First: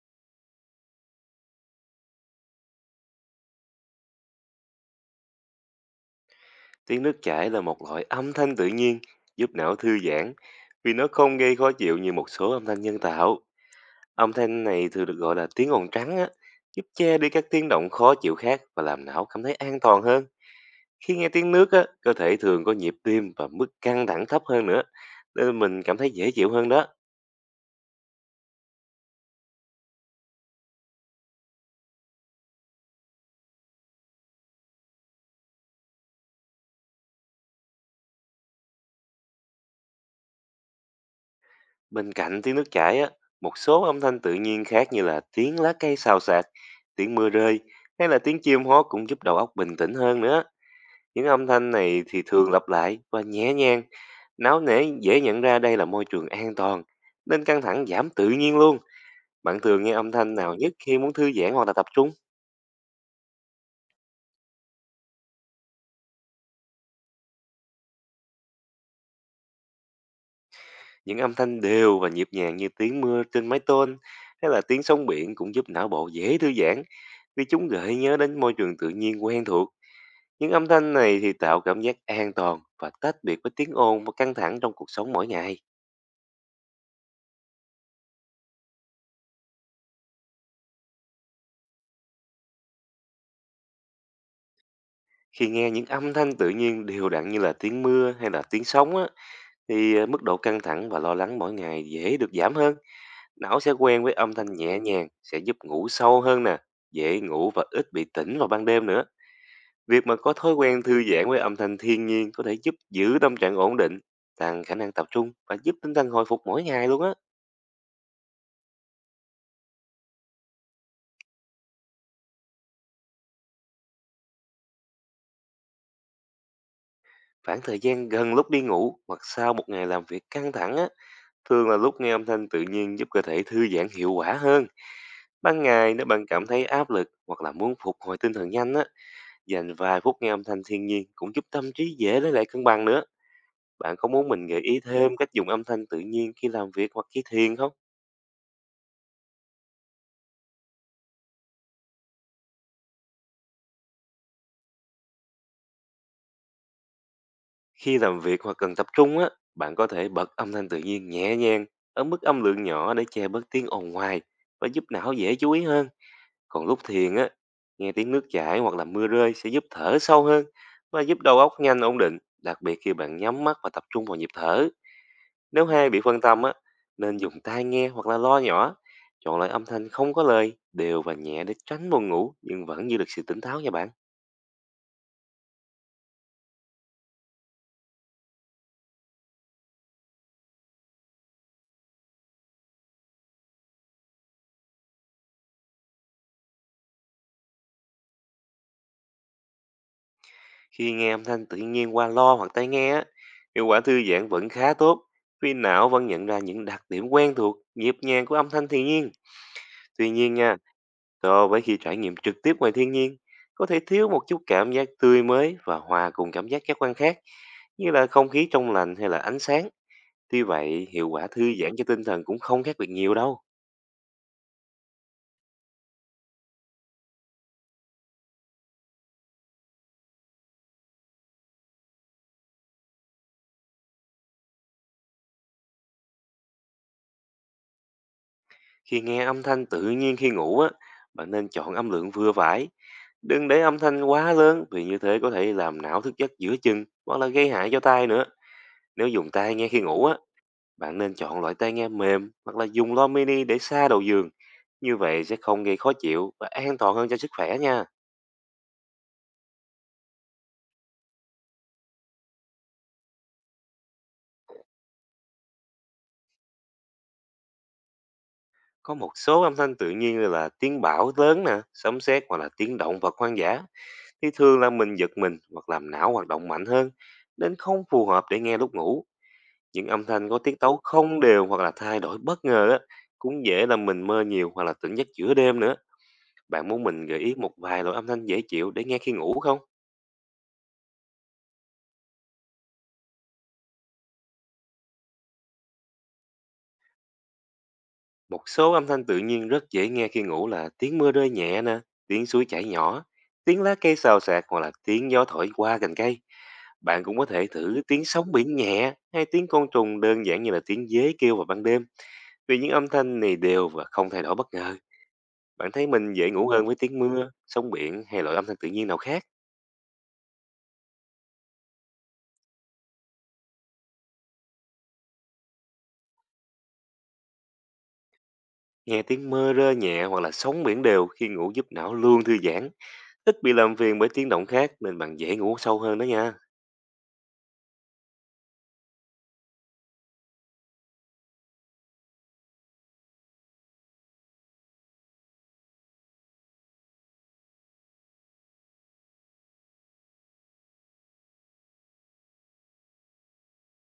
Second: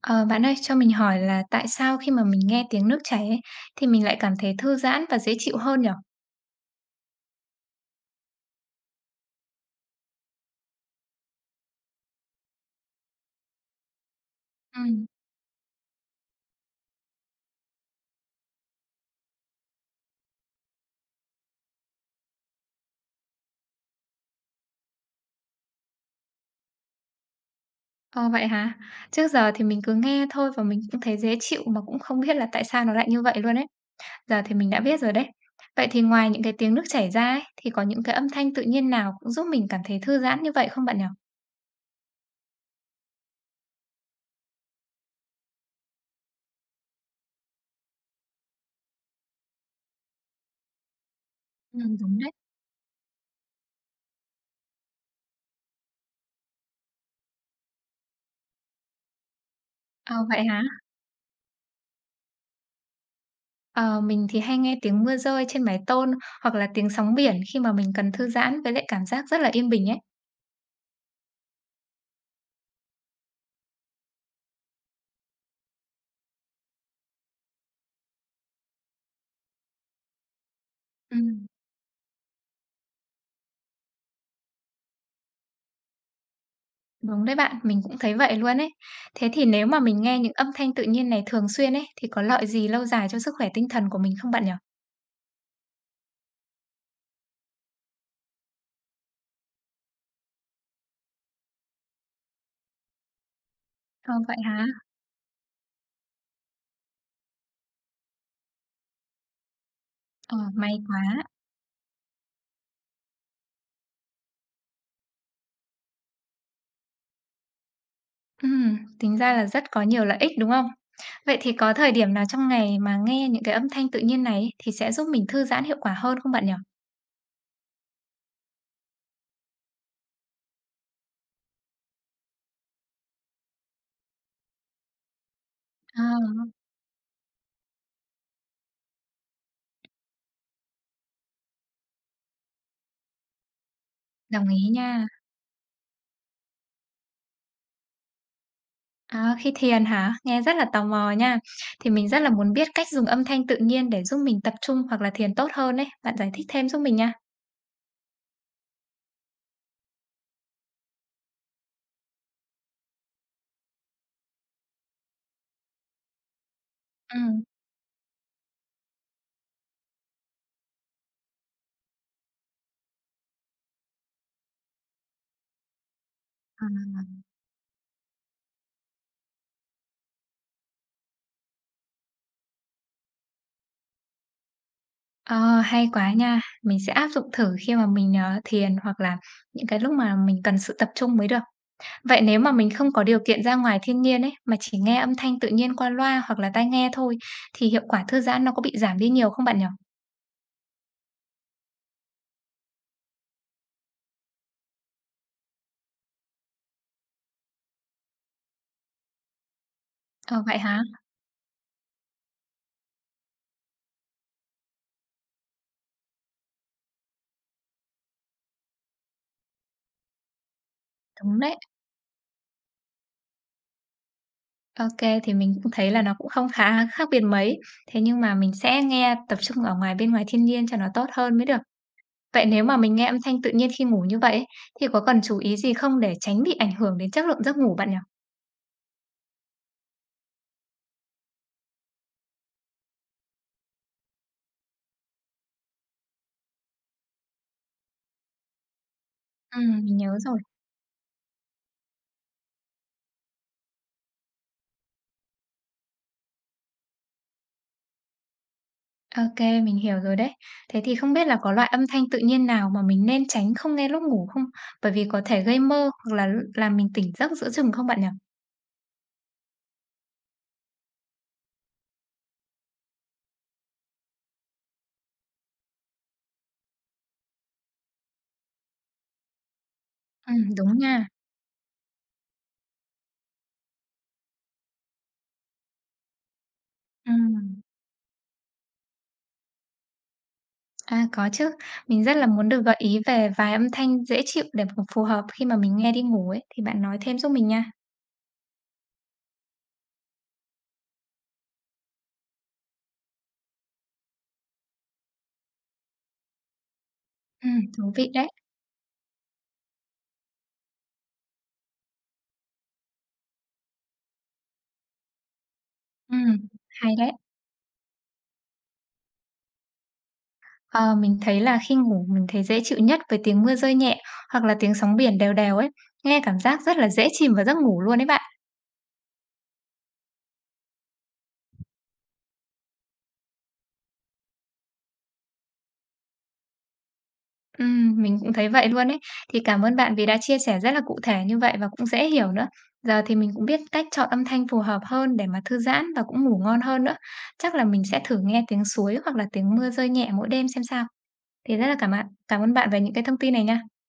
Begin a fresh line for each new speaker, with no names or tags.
Ờ, Bạn ơi, cho mình hỏi là tại sao khi mà mình nghe tiếng nước chảy ấy, thì mình lại cảm thấy thư giãn và dễ chịu hơn nhở?
Tiếng nước chảy là một loại âm thanh tự nhiên giúp não thư giãn vì nó không gây khó chịu như một số âm thanh nhân tạo. Âm thanh
Ừ.
này thường được gọi là tiếng ồn trắng á, giúp che đi các tiếng động khó chịu khác và làm não cảm thấy an toàn hơn. Khi nghe tiếng nước á, cơ thể thường có nhịp tim và mức căng thẳng thấp hơn nữa, nên mình cảm thấy dễ chịu hơn đó.
Ờ, Vậy hả? Trước giờ thì mình cứ nghe thôi và mình cũng thấy dễ chịu mà cũng không biết là tại sao nó lại như vậy luôn ấy. Giờ thì mình đã biết rồi đấy. Vậy thì ngoài những cái tiếng nước chảy ra ấy, thì có những cái âm thanh tự nhiên nào cũng giúp mình cảm thấy thư giãn như vậy không bạn nhở?
Bên cạnh tiếng nước chảy á, một số âm thanh tự nhiên khác như là tiếng lá cây xào xạc, tiếng mưa rơi hay là tiếng chim hót cũng giúp đầu óc bình tĩnh hơn nữa. Những âm thanh này
Đúng
thì
đấy.
thường lặp lại và nhẹ nhàng, náo nể dễ nhận ra đây là môi trường an toàn, nên căng thẳng giảm tự nhiên luôn. Bạn thường nghe âm
Ờ,
thanh
Vậy
nào
hả?
nhất khi muốn thư giãn hoặc là tập trung?
Ờ, mình thì hay nghe tiếng mưa rơi trên mái tôn hoặc là tiếng sóng biển khi mà mình cần thư giãn với lại cảm giác rất là yên bình ấy.
Những âm thanh đều và nhịp nhàng như tiếng mưa trên mái tôn hay là tiếng sóng biển cũng giúp não bộ dễ thư giãn vì chúng gợi nhớ đến môi trường tự nhiên quen thuộc. Những âm thanh này thì
Ừm.
tạo cảm giác an toàn và tách biệt với tiếng ồn và căng thẳng trong cuộc sống mỗi ngày.
Đúng đấy bạn, mình cũng thấy vậy luôn ấy. Thế thì nếu mà mình nghe những âm thanh tự nhiên này thường xuyên ấy, thì có lợi gì lâu dài cho sức khỏe tinh thần của mình không bạn nhỉ?
Khi nghe những âm thanh tự nhiên đều đặn như là tiếng mưa hay là tiếng sóng á, thì à, mức độ căng thẳng và lo lắng mỗi ngày dễ được giảm hơn. Não sẽ quen với
Ờ,
âm
Vậy
thanh
hả?
nhẹ nhàng, sẽ giúp ngủ sâu hơn nè, dễ ngủ và ít bị tỉnh vào ban đêm nữa. Việc mà có
Ờ,
thói
May
quen thư
quá.
giãn với âm thanh thiên nhiên có thể giúp giữ tâm trạng ổn định, tăng khả năng tập trung và giúp tinh thần hồi phục mỗi ngày luôn á.
Tính ra là rất có nhiều lợi ích đúng không? Vậy thì có thời điểm nào trong ngày mà nghe những cái âm thanh tự nhiên này ấy, thì sẽ giúp mình thư giãn hiệu quả hơn không bạn nhỉ?
Khoảng thời gian gần lúc đi ngủ hoặc sau một ngày làm việc căng thẳng á, thường là lúc nghe âm thanh tự nhiên giúp cơ thể thư giãn hiệu quả hơn. Ban ngày nếu bạn
À,
cảm thấy áp lực hoặc là muốn phục hồi tinh thần nhanh á, dành vài phút nghe âm thanh thiên nhiên cũng giúp tâm trí dễ lấy lại cân bằng nữa. Bạn có muốn mình
đồng
gợi
ý
ý
nha.
thêm cách dùng âm thanh tự nhiên khi làm việc hoặc khi thiền không?
À, khi thiền hả? Nghe rất là tò mò nha. Thì mình rất là muốn biết cách dùng âm thanh tự nhiên để giúp mình tập trung hoặc là thiền tốt hơn ấy. Bạn giải thích thêm giúp mình nha.
Khi làm việc hoặc cần tập trung á, bạn có thể bật âm thanh tự nhiên nhẹ nhàng ở mức âm lượng nhỏ để che bớt tiếng ồn ngoài và giúp não dễ chú ý hơn. Còn lúc thiền
Ừ.
á, nghe tiếng nước chảy hoặc là mưa rơi sẽ giúp thở sâu hơn và giúp đầu óc nhanh ổn định, đặc biệt khi bạn nhắm mắt và tập trung vào nhịp thở. Nếu hai bị phân tâm á, nên dùng tai nghe hoặc là loa nhỏ, chọn loại âm thanh không có lời, đều và nhẹ để tránh buồn ngủ nhưng vẫn giữ được sự tỉnh táo nha bạn.
Ờ, Hay quá nha. Mình sẽ áp dụng thử khi mà mình, thiền hoặc là những cái lúc mà mình cần sự tập trung mới được. Vậy nếu mà mình không có điều kiện ra ngoài thiên nhiên ấy, mà chỉ nghe âm thanh tự nhiên qua loa hoặc là tai nghe thôi, thì hiệu quả thư giãn nó có bị giảm đi nhiều không bạn nhỉ?
Khi nghe âm thanh tự nhiên qua lo hoặc tai nghe á, hiệu quả thư giãn vẫn khá tốt vì não vẫn nhận ra những đặc điểm quen thuộc, nhịp nhàng của âm thanh thiên nhiên. Tuy nhiên
Ờ,
nha,
Vậy hả?
so với khi trải nghiệm trực tiếp ngoài thiên nhiên, có thể thiếu một chút cảm giác tươi mới và hòa cùng cảm giác giác quan khác như là không khí trong lành hay là ánh sáng. Tuy vậy, hiệu quả
Đúng
thư
đấy.
giãn cho tinh thần cũng không khác biệt nhiều đâu.
Ok, thì mình cũng thấy là nó cũng không khá khác biệt mấy. Thế nhưng mà mình sẽ nghe tập trung ở ngoài bên ngoài thiên nhiên cho nó tốt hơn mới được. Vậy nếu mà mình nghe âm thanh tự nhiên khi ngủ như vậy ấy, thì có cần chú ý gì không để tránh bị ảnh hưởng đến chất lượng giấc ngủ bạn nhỉ?
Khi nghe âm thanh tự nhiên khi ngủ á, bạn nên chọn âm lượng vừa phải. Đừng để âm thanh quá lớn vì như thế có thể làm não thức giấc giữa chừng hoặc là gây hại cho tai nữa. Nếu dùng tai nghe khi
Mình
ngủ á,
nhớ rồi.
bạn nên chọn loại tai nghe mềm hoặc là dùng loa mini để xa đầu giường. Như vậy sẽ không gây khó chịu và an toàn hơn cho sức khỏe nha.
OK, mình hiểu rồi đấy. Thế thì không biết là có loại âm thanh tự nhiên nào mà mình nên tránh không nghe lúc ngủ không? Bởi vì có thể gây mơ hoặc là làm mình tỉnh giấc giữa chừng không bạn nhỉ?
Có một số âm thanh tự nhiên như là tiếng bão lớn nè, sấm sét hoặc là tiếng động vật hoang dã thì thường là mình giật mình hoặc làm não hoạt động mạnh hơn, nên không phù hợp để nghe lúc ngủ. Những âm thanh có tiết
Đúng
tấu
nha.
không đều hoặc là thay đổi bất ngờ á, cũng dễ làm mình mơ nhiều hoặc là tỉnh giấc giữa đêm nữa. Bạn muốn mình gợi ý một
Ừm.
vài loại âm thanh dễ chịu để nghe khi ngủ không?
À, có chứ. Mình rất là muốn được gợi ý về vài âm thanh dễ chịu để mà phù hợp khi mà mình nghe đi ngủ ấy, thì bạn nói thêm giúp mình nha.
Một số âm thanh tự nhiên rất dễ nghe khi ngủ là tiếng mưa rơi nhẹ nè, tiếng suối chảy nhỏ, tiếng lá cây xào xạc hoặc là tiếng gió thổi qua cành cây. Bạn cũng có thể thử
Thú
tiếng
vị đấy.
sóng biển nhẹ hay tiếng côn trùng đơn giản như là tiếng dế kêu vào ban đêm. Vì những âm thanh này đều và không thay đổi bất ngờ, bạn thấy mình dễ
Ừm,
ngủ hơn với
hay
tiếng
đấy.
mưa, sóng biển hay loại âm thanh tự nhiên nào khác.
Ờ, mình thấy là khi ngủ mình thấy dễ chịu nhất với tiếng mưa rơi nhẹ hoặc là tiếng sóng biển đều đều ấy, nghe cảm giác rất là dễ chìm vào giấc ngủ luôn ấy bạn.
Nghe tiếng mưa rơi nhẹ hoặc là sóng biển đều khi ngủ giúp não luôn thư giãn, ít bị làm phiền bởi tiếng động khác nên bạn dễ ngủ sâu hơn đó nha.
Mình cũng thấy vậy luôn ấy. Thì cảm ơn bạn vì đã chia sẻ rất là cụ thể như vậy và cũng dễ hiểu nữa. Giờ thì mình cũng biết cách chọn âm thanh phù hợp hơn để mà thư giãn và cũng ngủ ngon hơn nữa. Chắc là mình sẽ thử nghe tiếng suối hoặc là tiếng mưa rơi nhẹ mỗi đêm xem sao. Thì rất là cảm ơn bạn về những cái thông tin này nha.